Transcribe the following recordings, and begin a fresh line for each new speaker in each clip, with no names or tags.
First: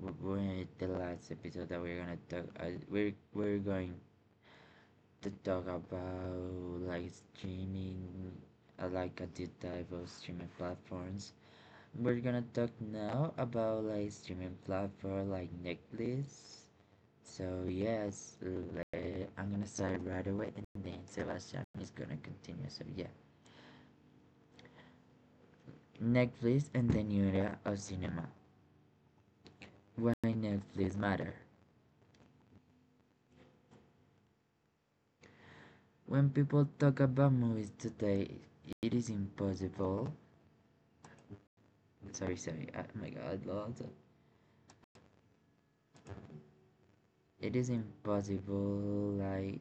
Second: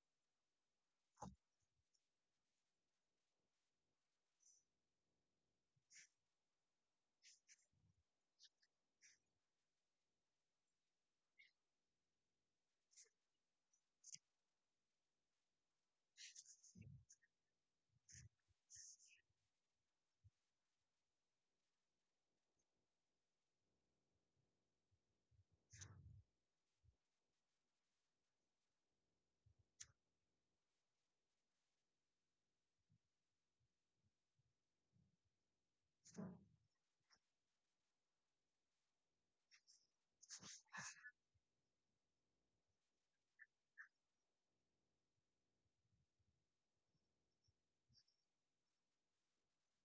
with the last episode that we're gonna talk. We're going to talk about like streaming, like a deep dive of streaming platforms. We're gonna talk now about like streaming platform like Netflix. So yes, I'm gonna start right away, and then Sebastian is gonna continue. So yeah, Netflix and the new era of cinema. Why Netflix matter. When people talk about movies today, it is impossible. Sorry, sorry. Oh my God, Lord. It is impossible, like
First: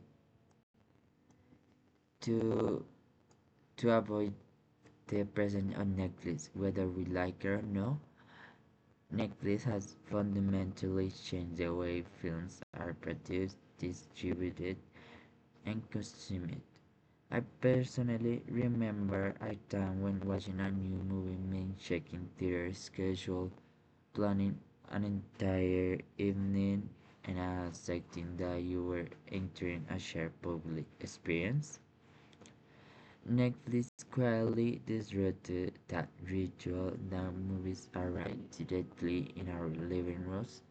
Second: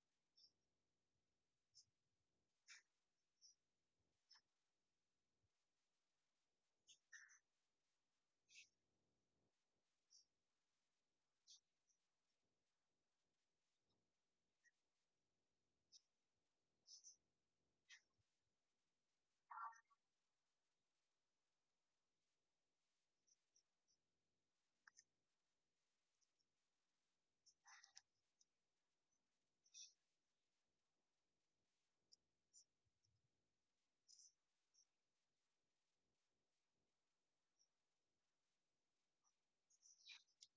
to avoid the presence on Netflix, whether we like it or no. Netflix has fundamentally changed the way films are produced, distributed, and consumed. I personally remember a time when watching a new movie meant checking theater schedule, planning an entire evening, and accepting that you were entering a shared public experience. Netflix quietly disrupted that ritual. Now movies arrive directly in our living rooms,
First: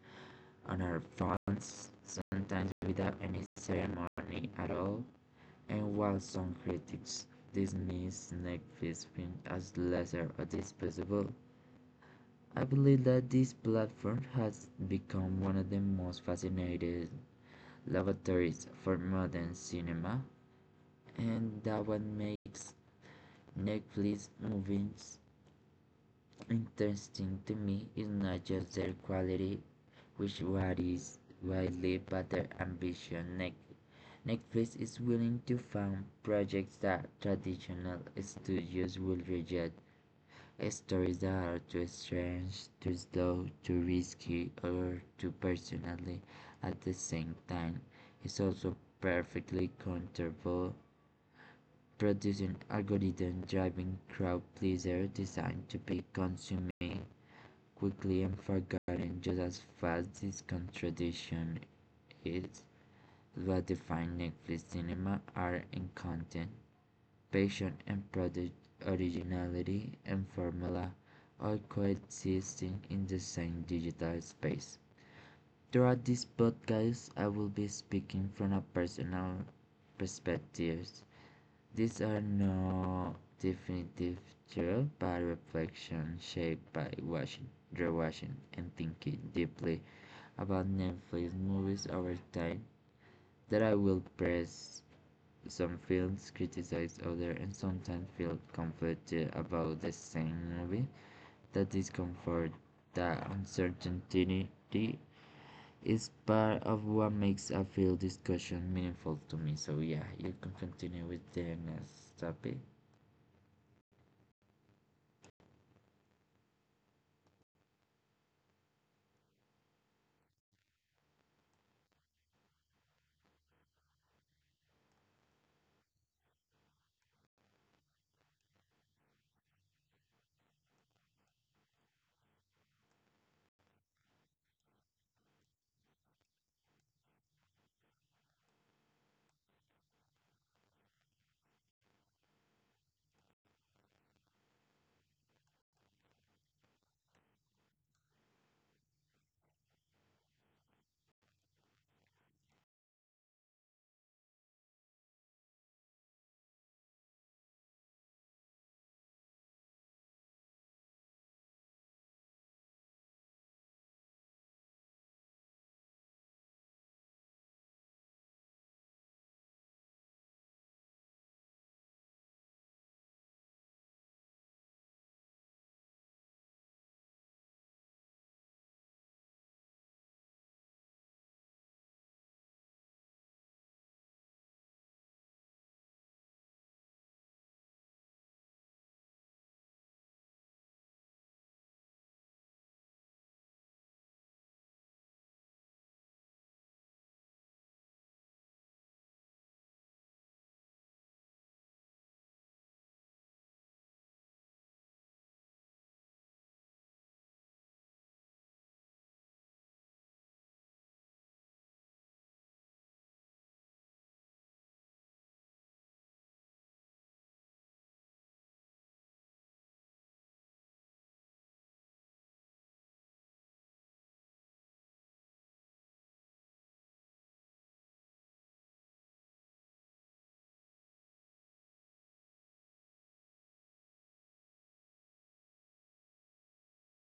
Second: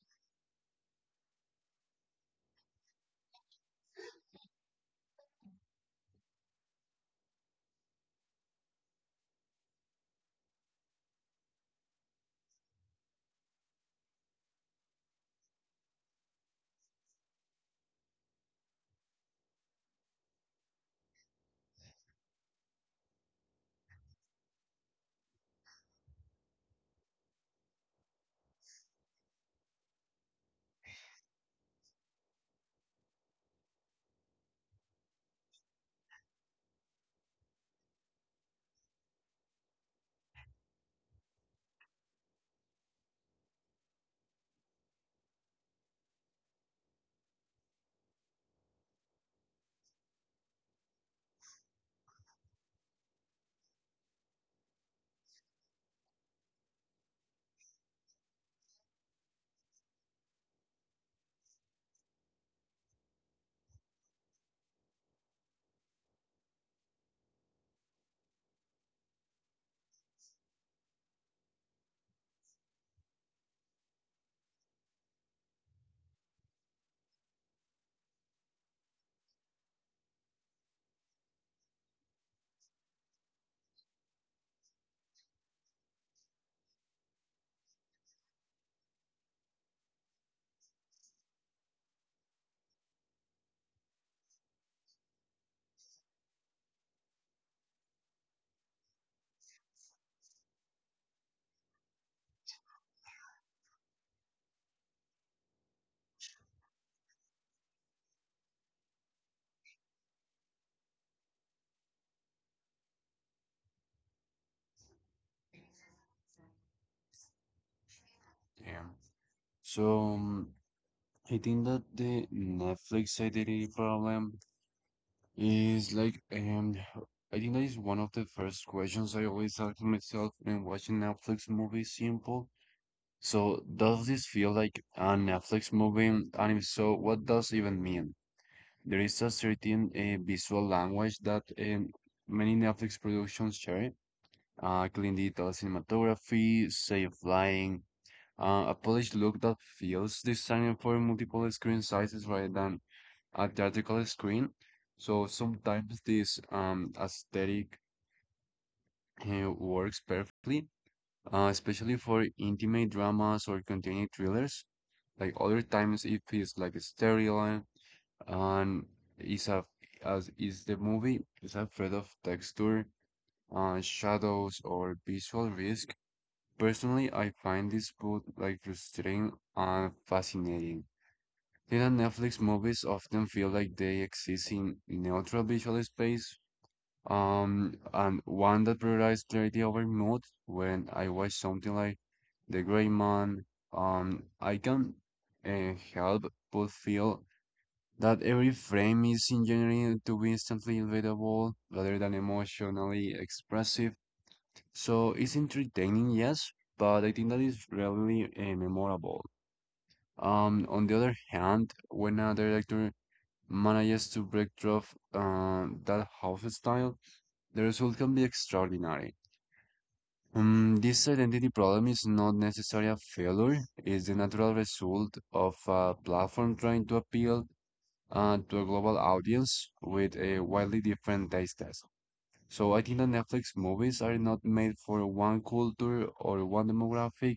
on our phones, sometimes without any ceremony at all. And while some critics dismiss Netflix films as lesser or disposable, I believe that this platform has become one of the most fascinating laboratories for modern cinema, and that what makes Netflix movies interesting to me is not just their quality, which varies widely, but their ambition. Netflix is willing to fund projects that traditional studios will reject. Stories that are too strange, too slow, too risky, or too personally. At the same time, is also perfectly counterable, producing algorithm driving crowd pleaser designed to be consumed quickly and forgotten just as fast. This contradiction is what defines Netflix cinema, art and content. Passion and prodigy, originality and formula are coexisting in the same digital space. Throughout this podcast, I will be speaking from a personal perspective. These are no definitive truth, but reflection shaped by watching, rewatching, and thinking deeply about Netflix movies over time. That I will press some films, criticize others, and sometimes feel conflicted about the same movie. The discomfort, the uncertainty is part of what makes a film discussion meaningful to me. So yeah, you can continue with the next topic.
Yeah. So um, I think that the Netflix identity problem is like I think that is one of the first questions I always ask myself when watching Netflix movies simple. So does this feel like a Netflix movie? And if so, what does even mean? There is a certain visual language that many Netflix productions share. Clean digital cinematography, safe flying, a polished look that feels designed for multiple screen sizes rather than a theatrical screen. So sometimes this aesthetic works perfectly, especially for intimate dramas or contained thrillers. Like other times, it feels like sterile and is a as is the movie is afraid of texture, shadows, or visual risk. Personally, I find this both like frustrating and fascinating. Later Netflix movies often feel like they exist in neutral visual space, and one that prioritizes clarity over mood. When I watch something like The Gray Man, I can help but feel that every frame is engineered to be instantly relatable rather than emotionally expressive. So it's entertaining, yes, but I think that is rarely memorable. On the other hand, when a director manages to break through that house style, the result can be extraordinary. This identity problem is not necessarily a failure, it's the natural result of a platform trying to appeal to a global audience with a widely different taste test. So I think that Netflix movies are not made for one culture or one demographic.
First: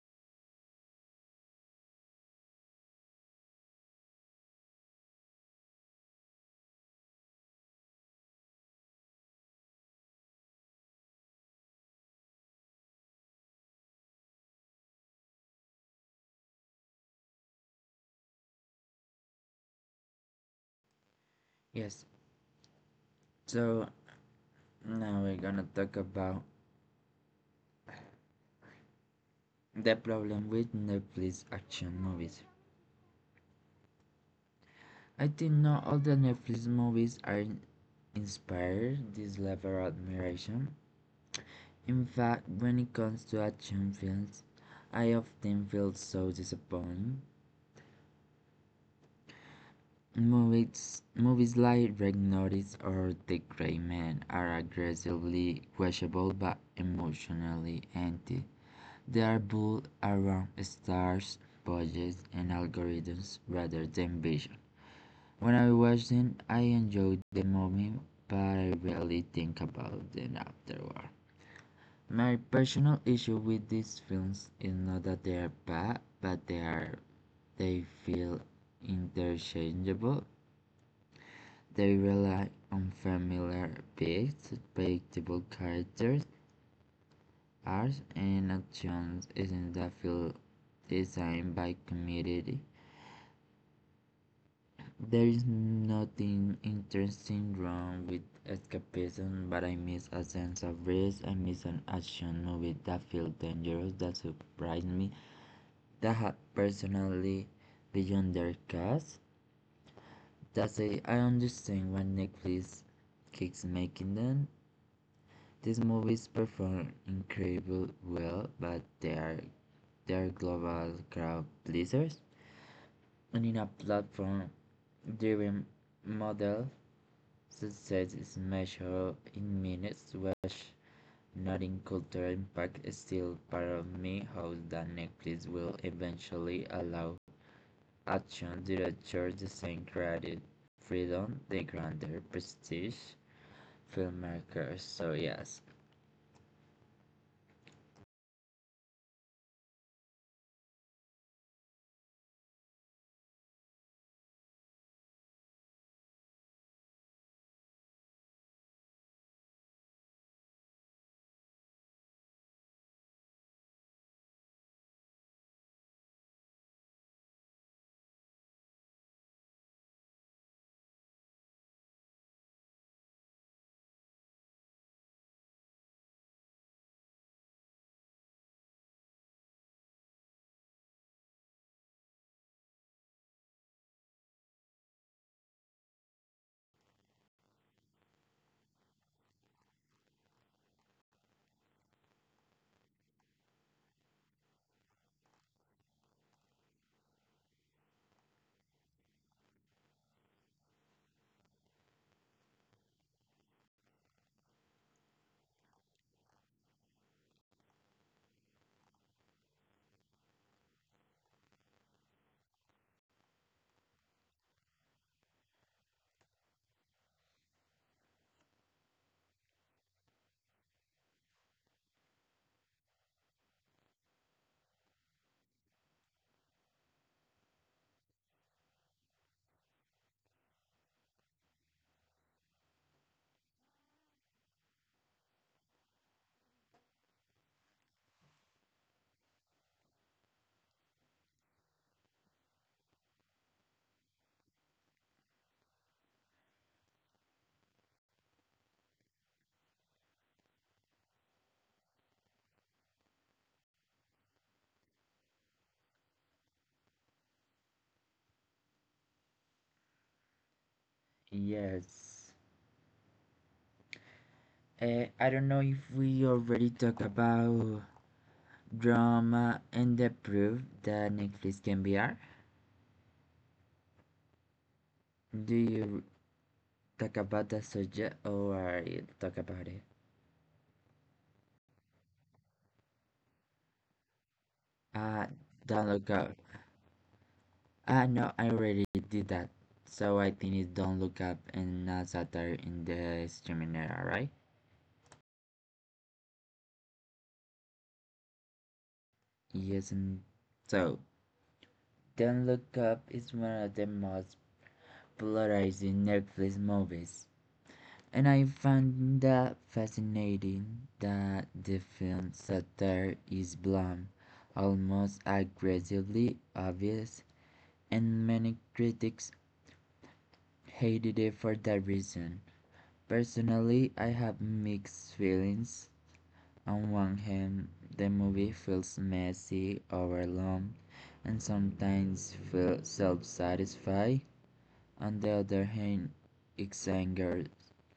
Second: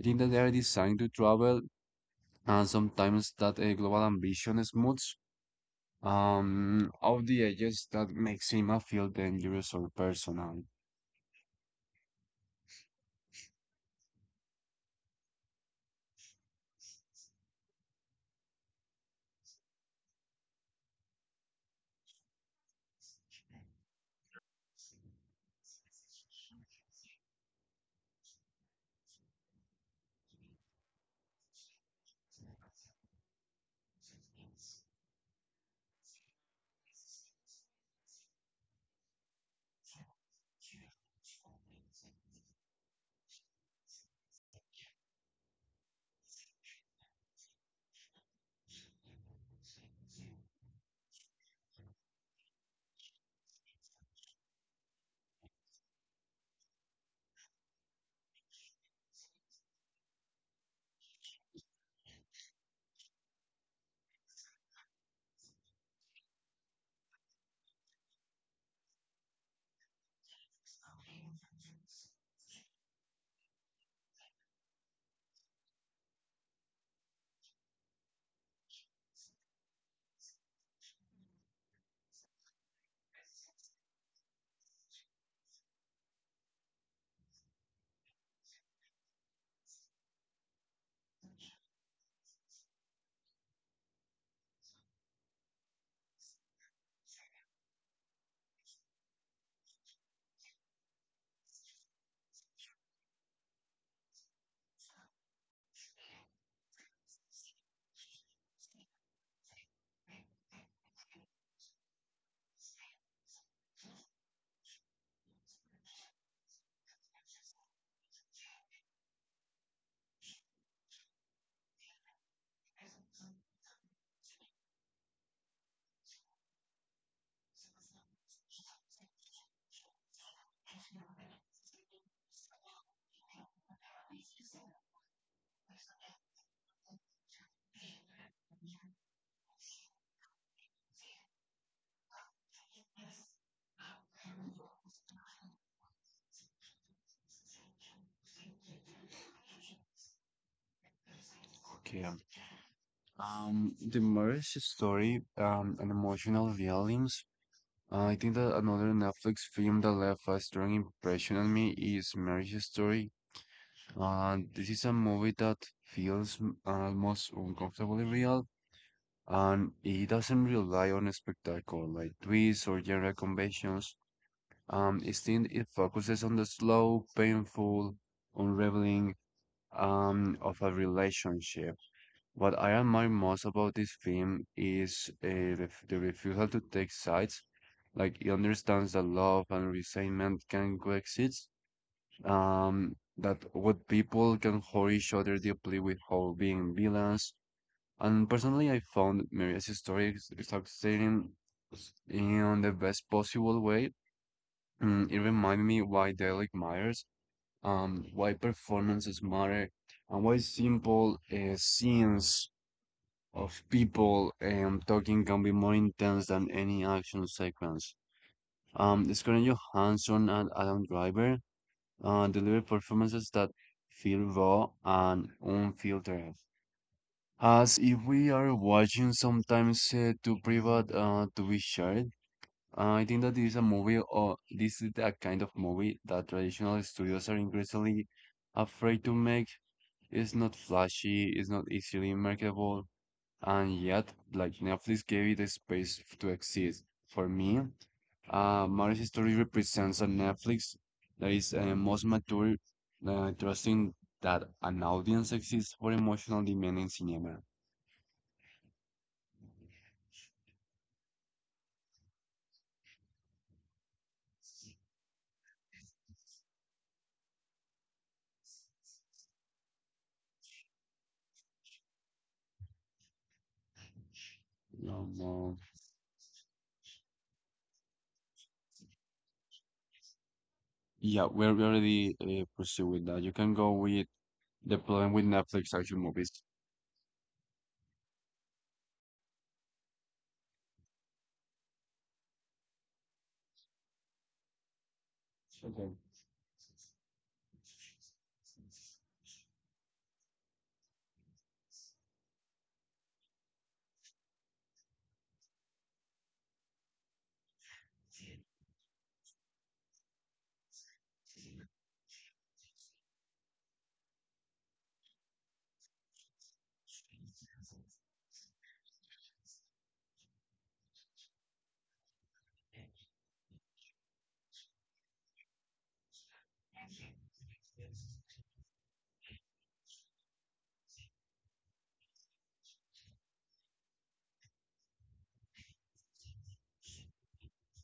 I think that they are designed to travel, and sometimes that a global ambition is of the edges that makes him a feel dangerous or personal.
Yes, so now we're gonna talk about the problem with Netflix action movies. I think not all the Netflix movies are inspire this level of admiration. In fact, when it comes to action films, I often feel so disappointed. Movies like Red Notice or The Gray Man are aggressively questionable but emotionally empty. They are built around stars, budgets, and algorithms rather than vision. When I watch them, I enjoy the moment, but I rarely think about them afterward. My personal issue with these films is not that they are bad, but they feel interchangeable. They rely on familiar beats, predictable characters, arcs, and actions isn't that feel designed by community. There is nothing interesting wrong with escapism, but I miss a sense of risk. I miss an action movie that feels dangerous, that surprised me, that had personally beyond their cast. That's it. I understand why Netflix keeps making them. These movies perform incredibly well, but they are global crowd pleasers. And in a platform driven model, success is measured in minutes, which not in cultural impact is still part of me how that Netflix will eventually allow Action directors disintegrated freedom, they granted prestige filmmakers. So yes,
Okay. The marriage story, and emotional feelings. I think that another Netflix film that left a strong impression on me is Marriage Story. This is a movie that feels almost uncomfortably real, and it doesn't rely on a spectacle like twists or genre conventions. Instead, it focuses on the slow, painful, unraveling of a relationship. What I admire most about this film is ref the refusal to take sides. Like it understands that love and resentment can coexist. That what people can hurt each other deeply without being villains. And personally, I found Maria's story exciting in the best possible way. It reminded me why Dalek Myers and why performances matter and why simple scenes of people talking can be more intense than any action sequence. Scarlett Johansson and Adam Driver deliver performances that feel raw and unfiltered, as if we are watching sometimes too private to be shared. I think that this is a movie, or this is a kind of movie that traditional studios are increasingly afraid to make it's not flashy, it's not easily marketable, and yet, like Netflix gave it a space to exist. For me, Marriage Story represents a Netflix that is most mature, trusting that an audience exists for emotional demanding cinema.
yes. I don't know if we already talked about drama and the proof that Netflix can be art.
Um,
Do
uh,
you talk about the subject or are you talk about it?
yeah, we already pursuing that. You can go with the problem
Uh,
with
don't
Netflix
look
action
up.
movies.
Ah, no, I already did that. So I think it's don't look up and not satire in the streaming era, right? Yes, and so Don't Look Up is one of the most polarizing Netflix movies, and I found that fascinating that the film's satire is blunt, almost aggressively obvious, and many critics hated it for that reason. Personally, I have mixed feelings. On one hand, the movie feels messy, overwhelmed, and sometimes feels self-satisfied. On the other hand, Ixangar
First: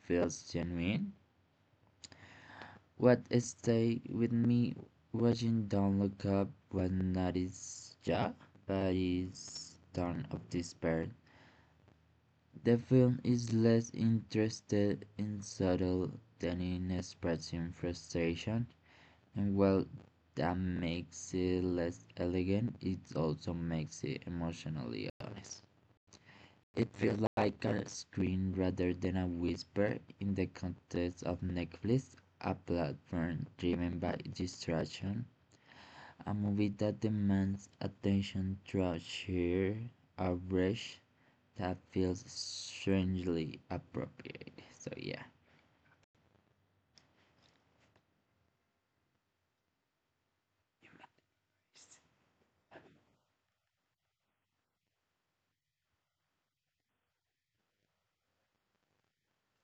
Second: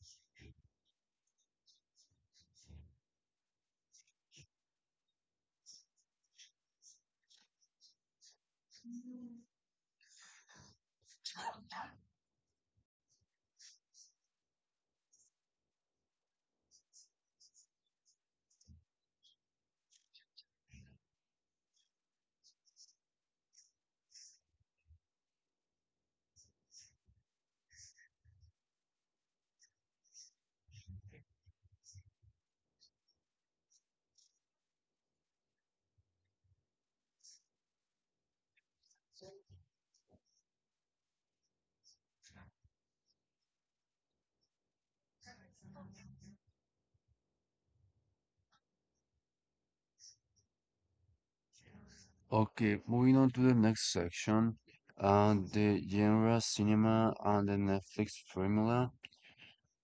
feels genuine. What stayed with me watching Don look up was not his jaw, but his tone of despair. The film is less interested in subtle than in expressing frustration, and while that makes it less elegant, it also makes it emotionally honest. It feels like a scream rather than a whisper in the context of Netflix, a platform driven by distraction, a movie that demands attention through sheer outrage that feels strangely appropriate. So yeah.
Okay, moving on to the next section, the genre cinema and the Netflix formula.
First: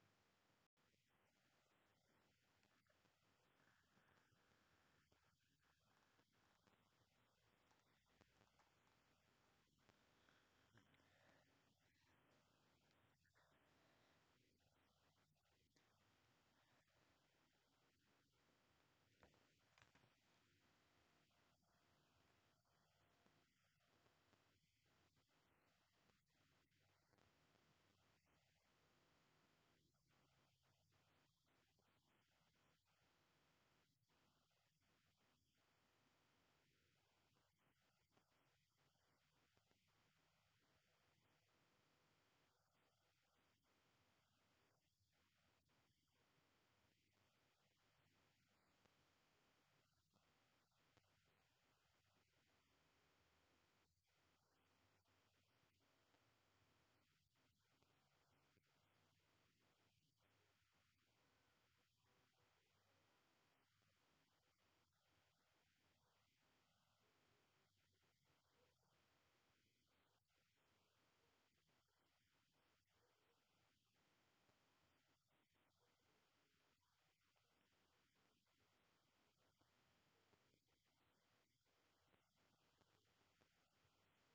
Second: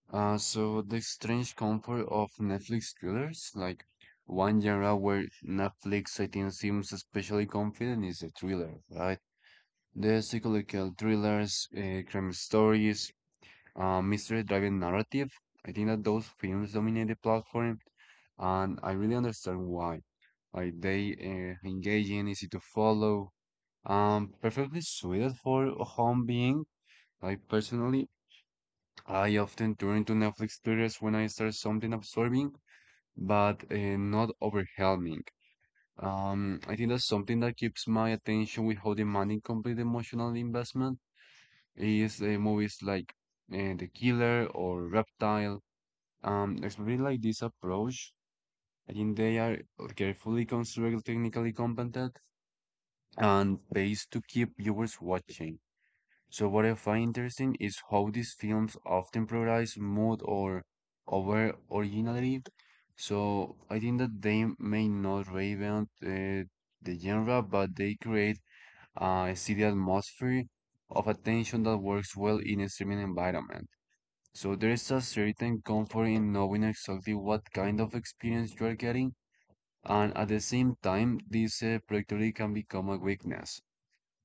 So the strange comfort of Netflix thrillers, like one genre where Netflix, I think, seems especially confident is the thriller, right? The psychological thrillers, crime stories, mystery-driven narrative. I think that those films dominate the platform, and I really understand why. Like they engaging, easy to follow perfectly suited for a home being. Like personally, I often turn to Netflix series when I start something absorbing, but not overwhelming. I think that's something that keeps my attention without demanding complete emotional investment is movies like The Killer or Reptile. Especially like this approach, I think they are carefully constructed, technically competent, and paced to keep viewers watching. So what I find interesting is how these films often prioritize mood or over originality. So I think that they may not reinvent the genre, but they create a city atmosphere of attention that works well in a streaming environment. So there is a certain comfort in knowing exactly what kind of experience you are getting, and at the same time, this predictability can become a weakness.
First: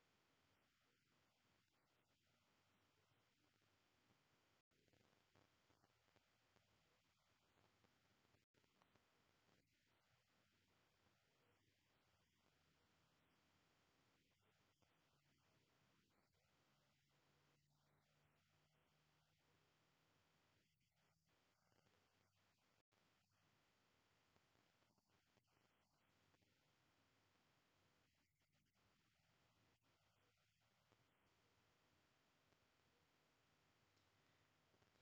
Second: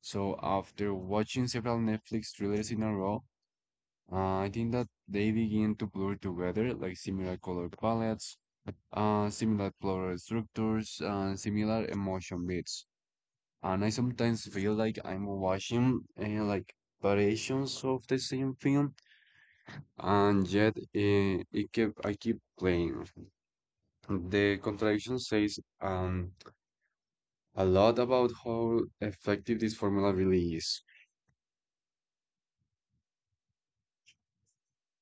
So after watching several Netflix thrillers in a row, I think that they begin to blur together, like similar color palettes, similar floral structures, and similar emotion beats. And I sometimes feel like I'm watching like variations of the same film, and yet I keep playing. The contradiction says a lot about how effective this formula really is.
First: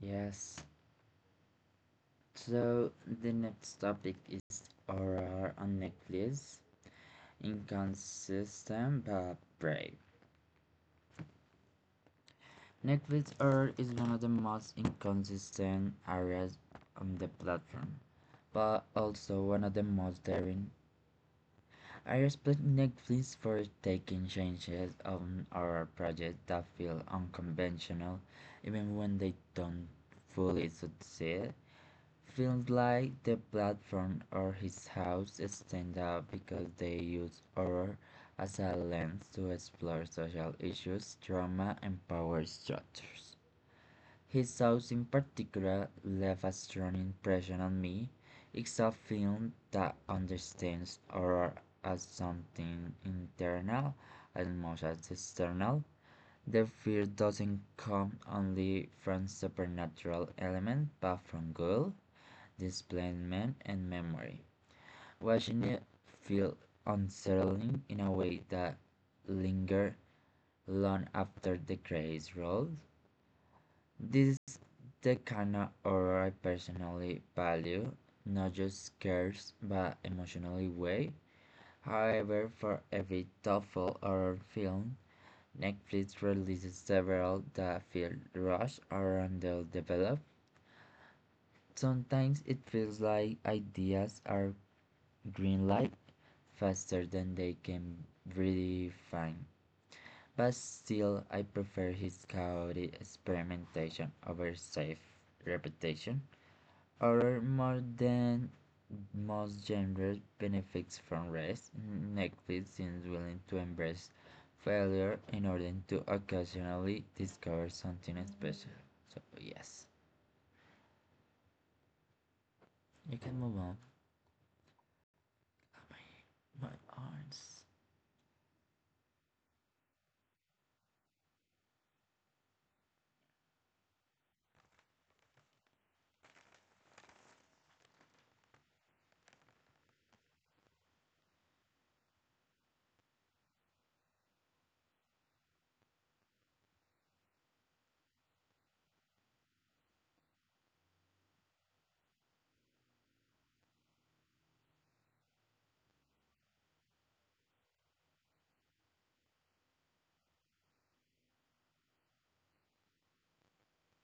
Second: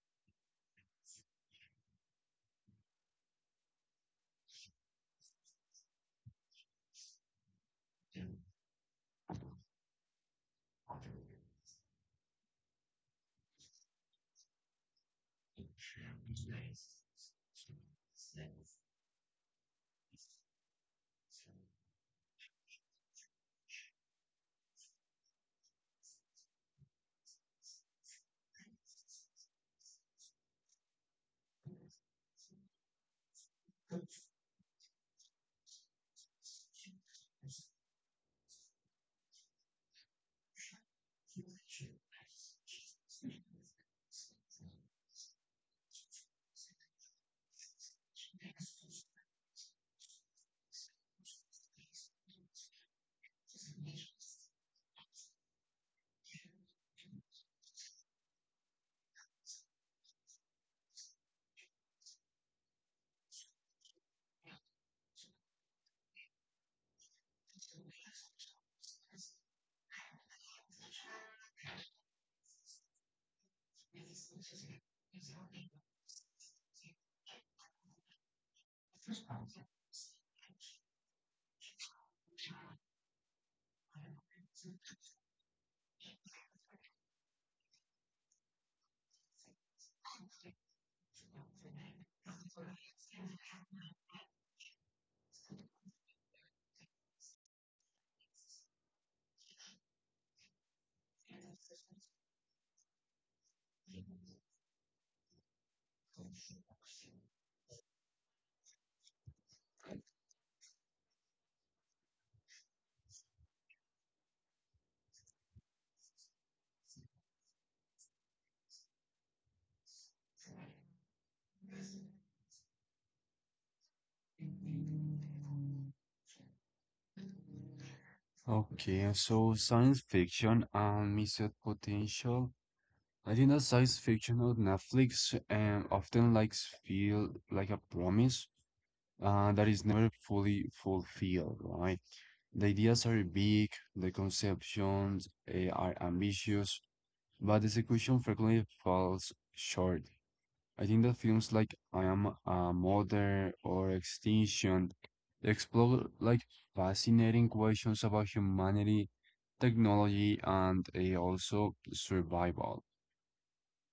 Yes. So the next topic is horror on Netflix. Inconsistent but brave. Netflix Earth is one of the most inconsistent areas on the platform, but also one of the most daring. I respect Netflix for taking changes on our project that feel unconventional, even when they don't fully succeed. Films like The Platform or His House stand out because they use horror as a lens to explore social issues, trauma, and power structures. His shows in particular left a strong impression on me. It's a film that understands horror as something internal as much as external. The fear doesn't come only from supernatural elements but from guilt, displacement, and memory. Watching it feel unsettling in a way that lingered long after the credits rolled. This is the kind of horror I personally value, not just scares, but emotionally way. However, for every thoughtful horror film, Netflix releases several that feel rushed or underdeveloped. Sometimes it feels like ideas are green faster than they can really find. But still, I prefer his chaotic experimentation over safe repetition. Or more than most genres benefits from rest. Netflix seems willing to embrace failure in order to occasionally discover something special. So yes, you can move on. My arms.
Okay, so science fiction and missed potential. Latina science fiction on Netflix often likes feel like a promise that is never fully fulfilled, right? The ideas are big, the conceptions are ambitious, but the execution frequently falls short. I think that films like I Am a Mother or Extinction explore like fascinating questions about humanity, technology, and also survival.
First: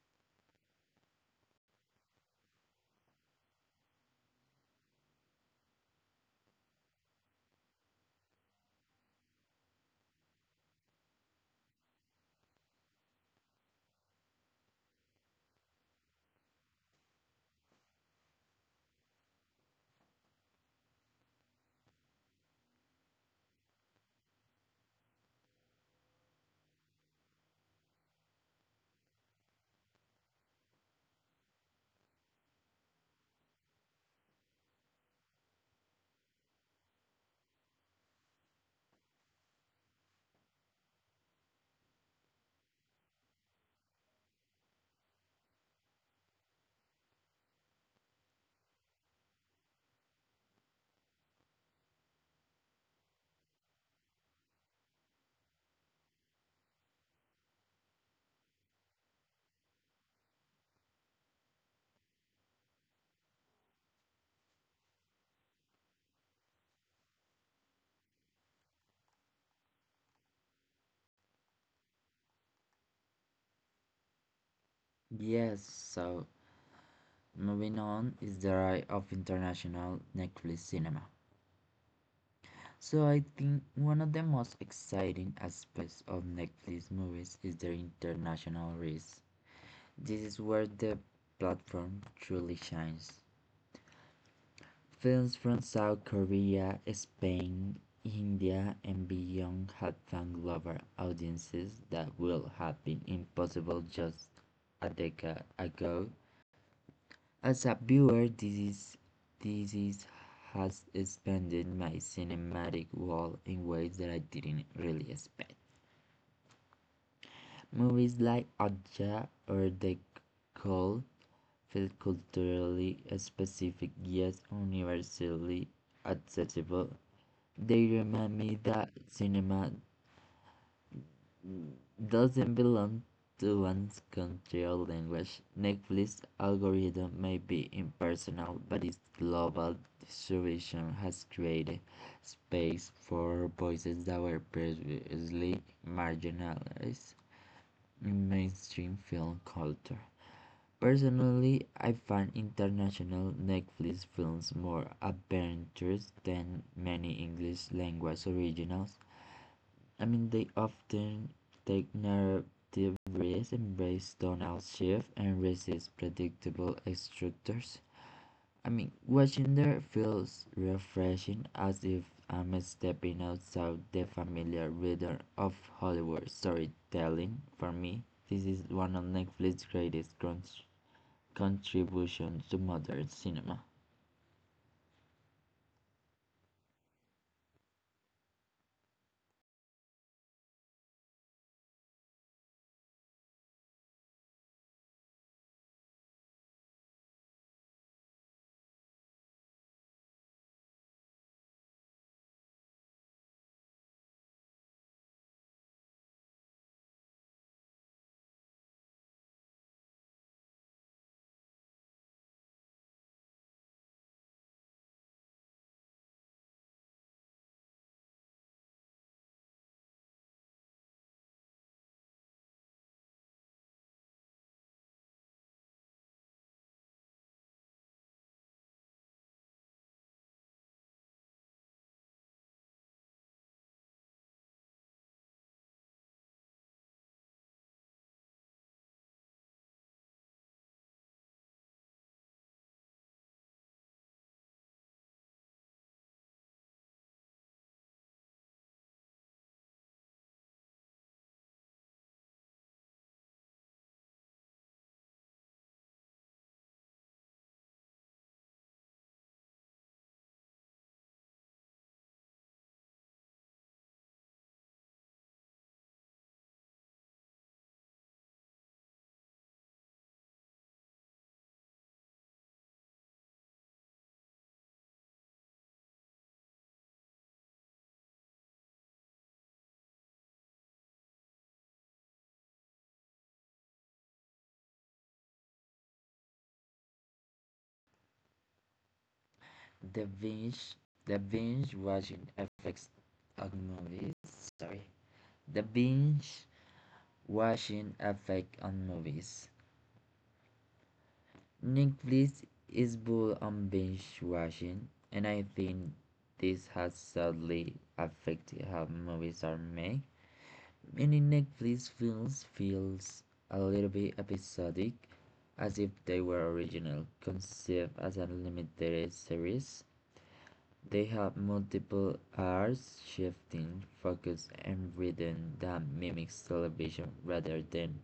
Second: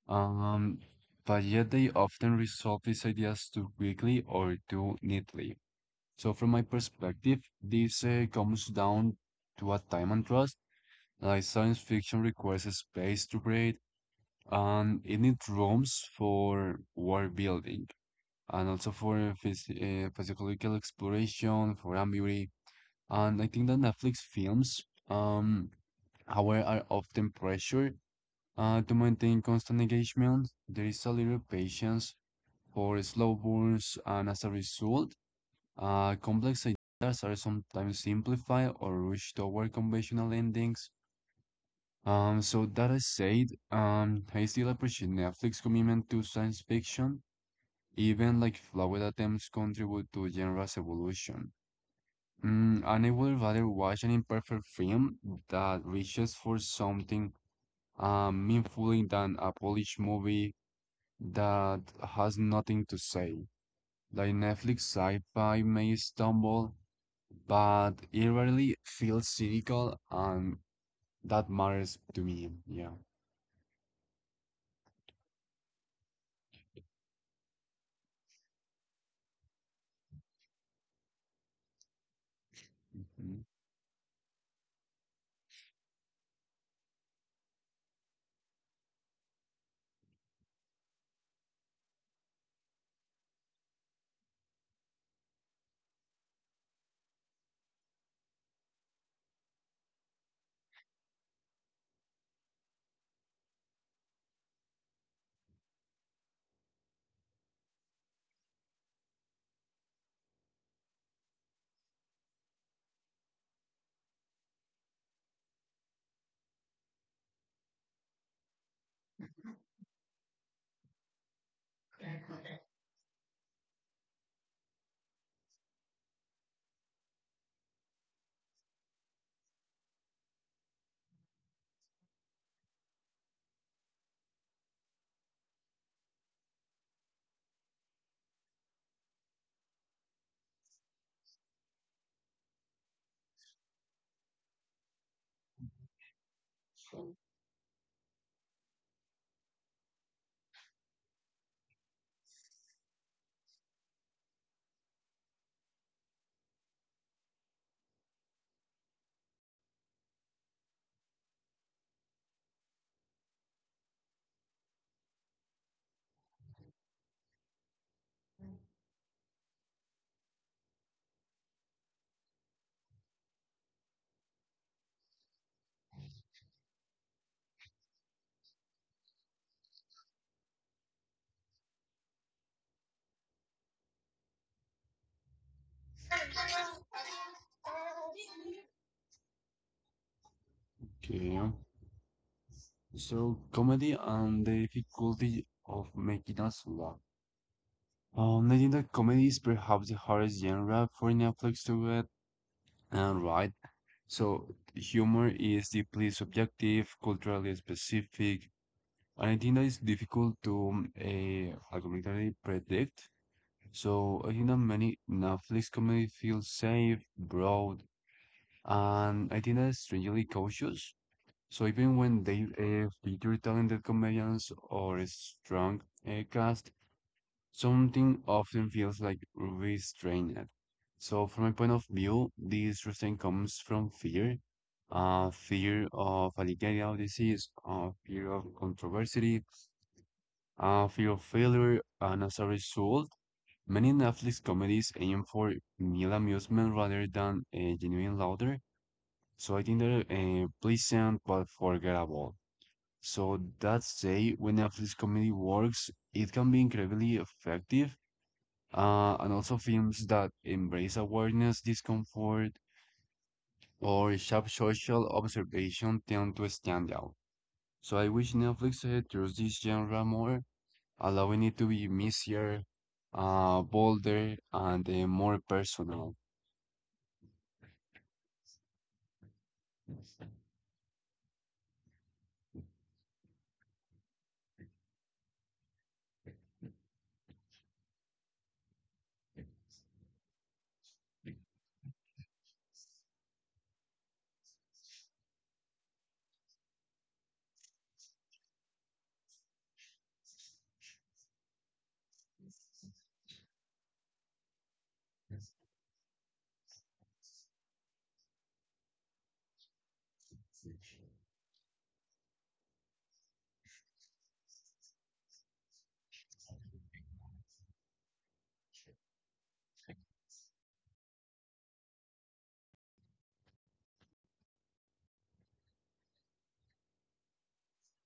Um, but yet they often resolve these ideas too quickly or too neatly. So from my perspective, this comes down to a time and trust. Like science fiction requires a space to breathe, and it needs rooms for world building, and also for physiological exploration, for ambiguity. And I think that Netflix films, um, however, are often pressured to maintain constant engagement. There is a little patience for slow burns, and as a result, complex ideas are sometimes simplified or rushed toward conventional endings. So that I said, I still appreciate Netflix's commitment to science fiction, even like flawed attempts contribute to genre's evolution. And I would rather watch an imperfect film that reaches for something meaningful than a polished movie that has nothing to say. Like Netflix sci-fi may stumble, but it rarely feels cynical, and that matters to me. Yeah.
Yes, so moving on is the rise of international Netflix cinema. So I
Mhm.
think one of the most exciting aspects of Netflix movies is their international reach. This is where the platform truly shines. Films from South Korea, Spain, India, and beyond have found global audiences that would have been impossible just a decade ago. As a viewer, this is, has expanded my cinematic world in ways that I didn't really expect. Movies like Adja or The Call feel culturally specific yet universally accessible. They remind me that cinema doesn't belong to one's country or language. Netflix algorithm may be impersonal, but its global distribution has created space for voices that were previously marginalized in mainstream film culture. Personally, I find international Netflix films more adventurous than many English language originals. I mean, they often take narrative risks, embrace tone out shift, and resist predictable structures. I mean, watching there feels refreshing as if I'm stepping outside the familiar rhythm of Hollywood storytelling. For me, this is one of Netflix's greatest contribution to modern cinema.
Okay. So comedy and the difficulty of making us laugh. I think that comedy is perhaps the hardest genre for Netflix to get and right. So humor is deeply subjective, culturally specific, and I think that it's difficult to algorithmically predict. So, many Netflix comedy feels safe, broad, and I think that's strangely cautious. So even when they feature talented comedians or a strong cast, something often feels like restrained. So from my point of view, this restraint comes from fear, fear of Alzheimer's disease, fear of controversy, fear of failure, and as a result, many Netflix comedies aim for mere amusement rather than genuine laughter, so I think they're pleasant but forgettable. So that say, when Netflix comedy works, it can be incredibly effective, and also films that embrace awareness, discomfort, or sharp social observation tend to stand out. So I wish Netflix trusts this genre more, allowing it to be messier, bolder, and more personal.
The binge, the binge watching affects on movies. Sorry, the binge watching effect on movies. Netflix is bull on binge watching, and I think this has sadly affected how movies are made. Many Netflix films feels a little bit episodic, as if they were original, conceived as a limited series. They have multiple hours, shifting focus and rhythm that mimics television rather than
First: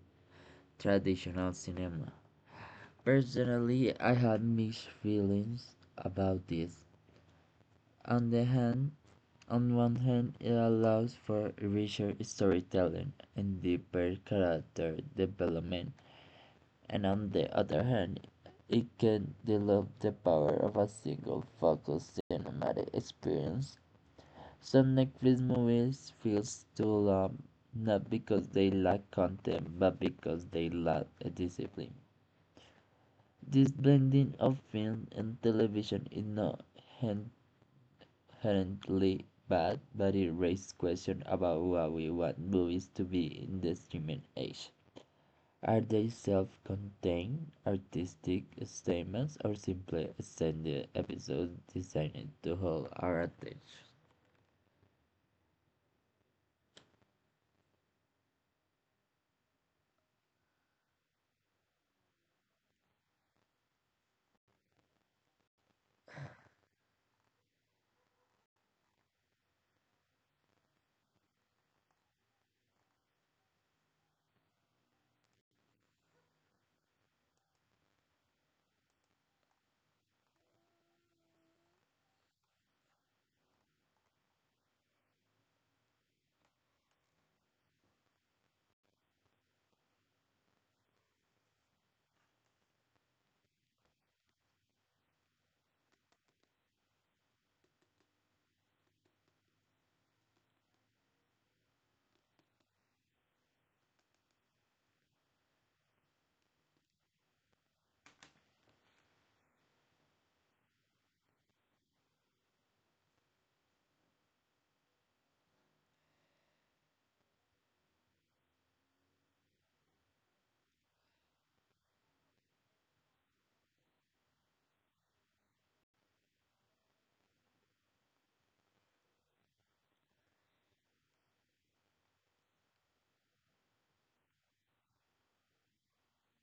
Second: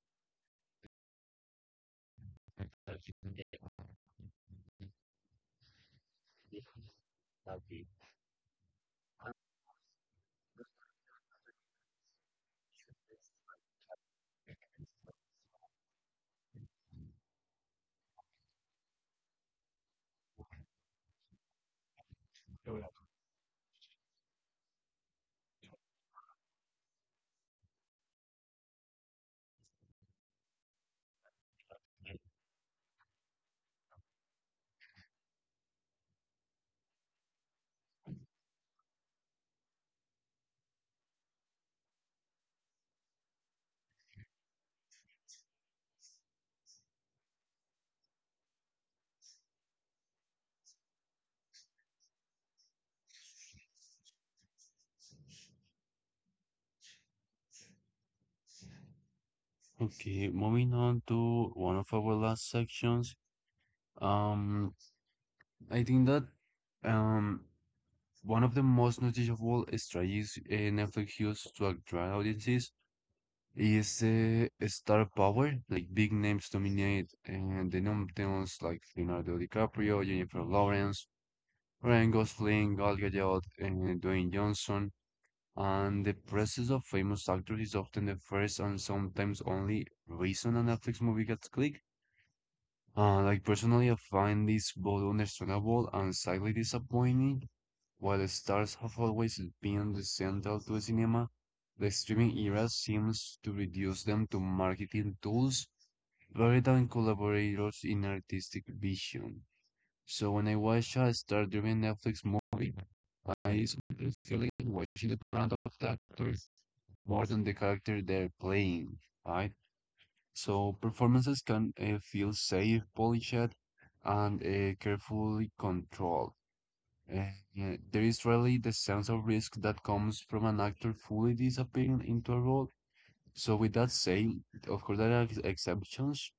traditional cinema. Personally, I have mixed feelings about this. On the hand, on one hand, it allows for richer storytelling and deeper character development, and on the other hand, it can develop the power of a single focused cinematic experience. Some Netflix movies feel too long, not because they lack content, but because they lack a discipline. This blending of film and television is not inherently bad, but it raises questions about what we want movies to be in the streaming age. Are they self-contained, artistic statements, or simply extended episodes designed to hold our attention?
Okay, moving on to one of our last sections. Um, I think that um one of the most noticeable strategies Netflix used to attract audiences is the star power. Like big names dominate, and the nominations like Leonardo DiCaprio, Jennifer Lawrence, Ryan Gosling, Gal Gadot, and Dwayne Johnson. And the presence of famous actors is often the first and sometimes only reason a Netflix movie gets clicked. Like personally, I find this both understandable and slightly disappointing. While the stars have always been the central to cinema, the streaming era seems to reduce them to marketing tools rather than collaborators in artistic vision. So when I watch a star-driven Netflix movie, I sometimes feel like watching the brand of the actors more than the character they're playing. I so performances can feel safe, polished, and carefully controlled. Uh, yeah, there is rarely the sense of risk that comes from an actor fully disappearing into a role. So with that said, of course there are exceptions.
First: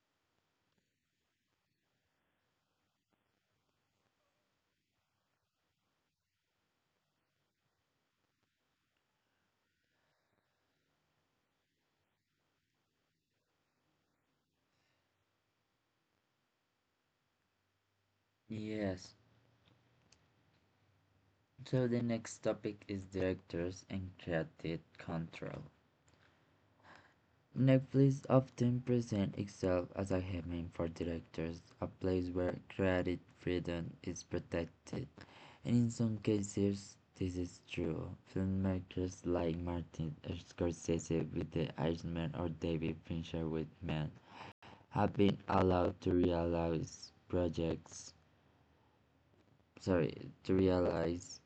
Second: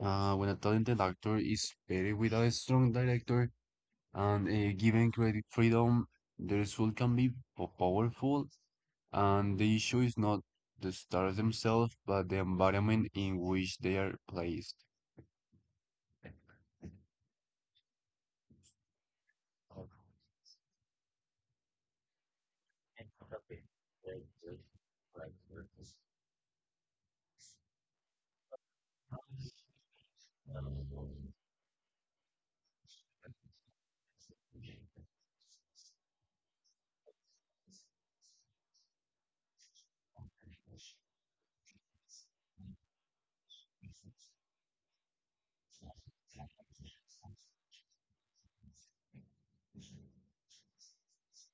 When a talented actor is paired with a strong director and given creative freedom, the result can be powerful. And the issue is not the stars themselves, but the environment in which they are placed.
Yes, so the next topic is directors and creative control. Netflix often presents itself as a haven for directors, a place where creative freedom is protected. And in some cases, this is true. Filmmakers like Martin Scorsese with The Irishman or David Fincher with Men have been allowed to realize projects, sorry, to realize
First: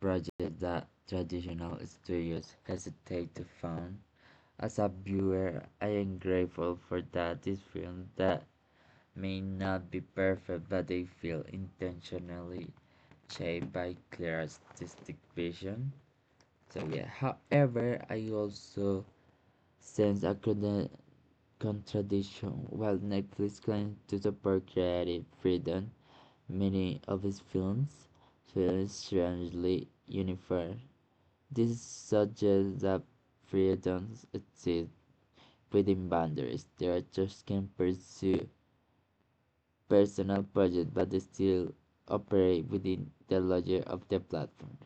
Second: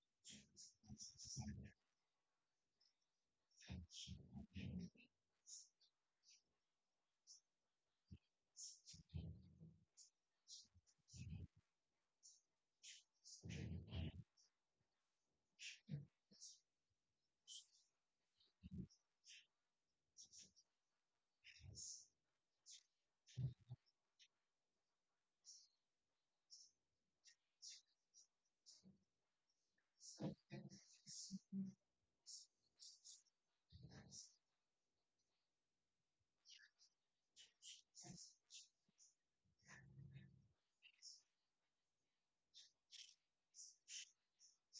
project that traditional studios hesitate to fund. As a viewer, I am grateful for that these films that may not be perfect but they feel intentionally shaped by clear artistic vision. So yeah, however, I also sense a contradiction while Netflix claims to support creative freedom, many of its films feel strangely uniform. This suggests that freedoms exist within boundaries. Directors can pursue personal projects but they still operate within the logic of the platform.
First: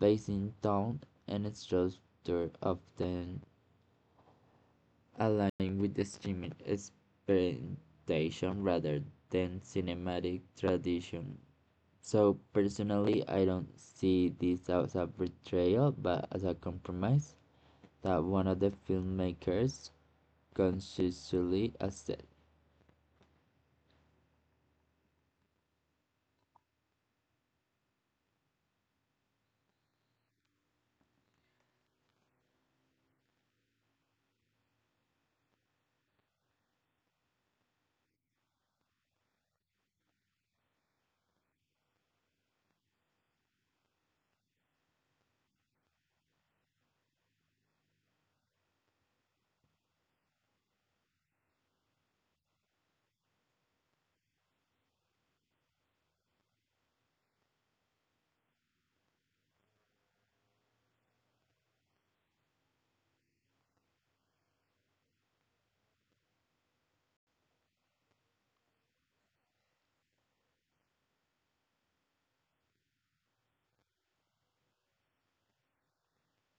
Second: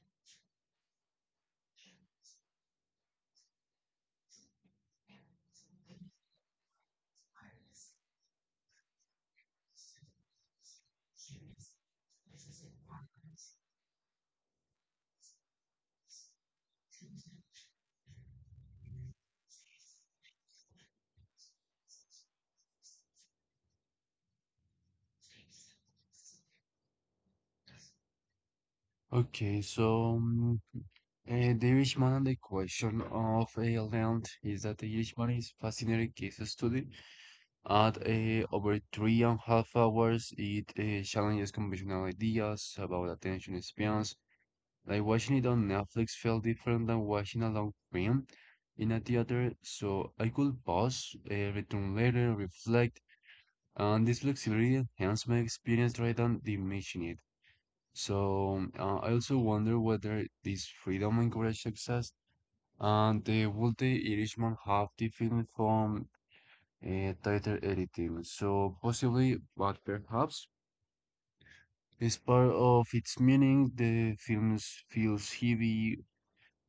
Pacing, tone, and structure often align with the streaming experimentation rather than cinematic tradition. So personally, I don't see this as a betrayal, but as a compromise that one of the filmmakers consciously accept.
Okay, so the Irish Man and the Question of a Land is that the Irish Man is fascinating case study. At over 3.5 hours, it challenges conventional ideas about attention spans. Like watching it on Netflix felt different than watching a long film in a theater, so I could pause, return later, reflect, and this flexibility enhanced my experience rather than diminishing it. So I also wonder whether this freedom encouraged success and would the Irishman have different from tighter editing? So possibly, but perhaps as part of its meaning, the film feels heavy,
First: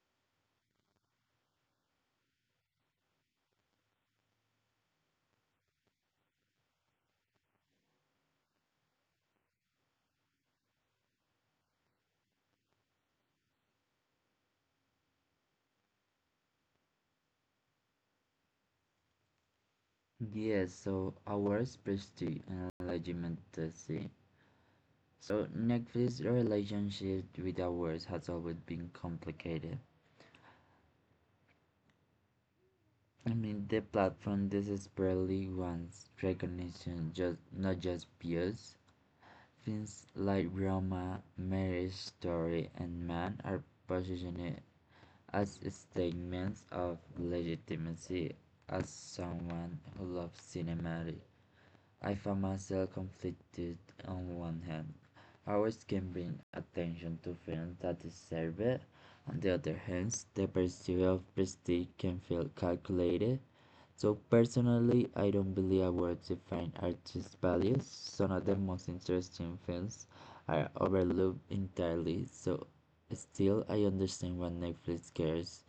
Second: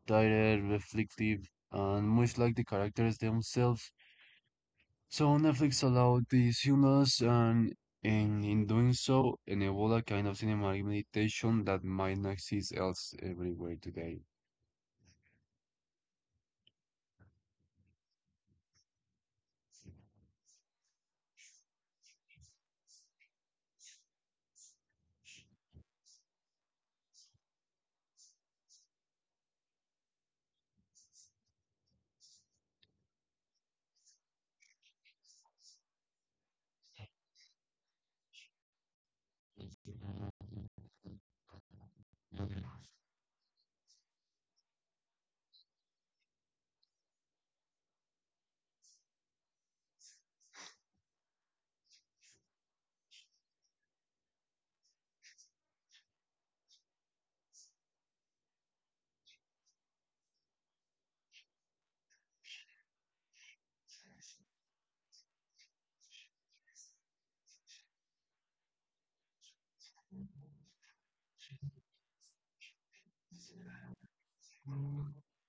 tired, reflective, and much like the characters themselves. So Netflix allowed these humorous and in doing so, enable a kind of cinematic meditation that might not exist else everywhere today.
Yes, so ours prestige and legitimacy. So Netflix's relationship with ours has always been complicated. I mean the platform desperately wants recognition just not just views. Things like Roma, Marriage Story and Man are positioned as statements of legitimacy. As someone who loves cinema, I found myself conflicted on one hand. Hours can bring attention to films that deserve it. On the other hand, the pursuit of prestige can feel calculated. So personally, I don't believe awards define artist values. Some of the most interesting films are overlooked entirely. So still, I understand why Netflix cares.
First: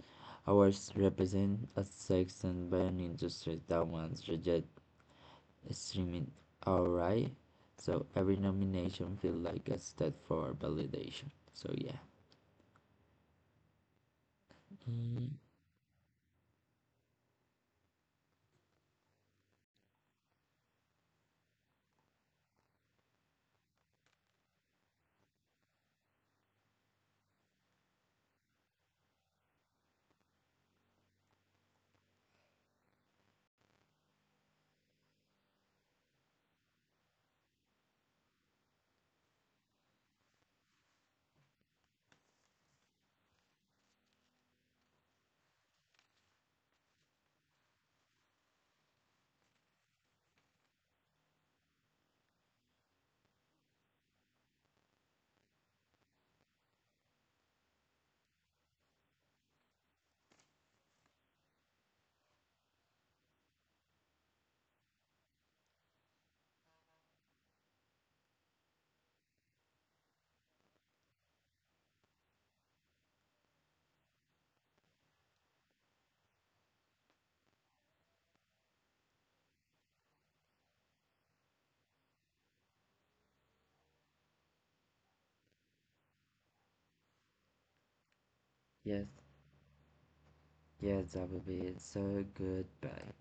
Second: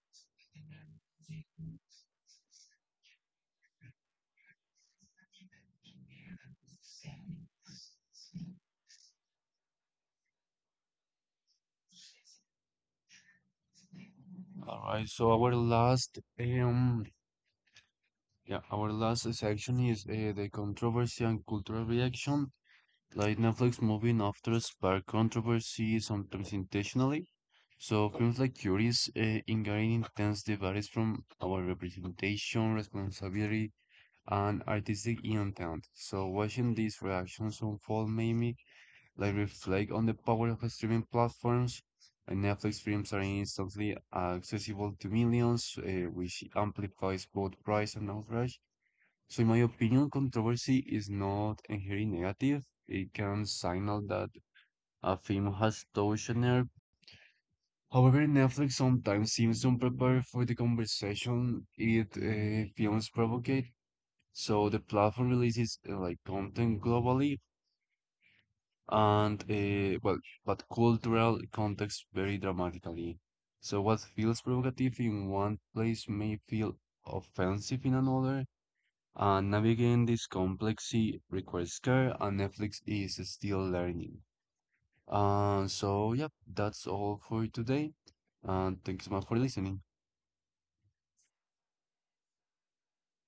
Awards represent a section by an industry that once rejected streaming. Alright, so every nomination feels like a step for validation. So yeah.
All right,
Mm,
so our last yeah, our last section is the controversy and cultural reaction. Like Netflix moving after spark controversy, sometimes intentionally. So films like Curious engage in intense debates from our representation, responsibility, and artistic intent. So watching these reactions unfold made me like reflect on the power of streaming platforms. And Netflix films are instantly accessible to millions, which amplifies both price and outrage. So, in my opinion, controversy is not inherently negative. It can signal that a film has touched a nerve. However, Netflix sometimes seems unprepared for the conversation it films provocate. So the platform releases like content globally and but cultural context vary dramatically. So what feels provocative in one place may feel offensive in another, and navigating this complexity requires care, and Netflix is still learning. So yeah, that's all for today, and thanks so
yes,
much for listening.
yes, that would be it. So goodbye.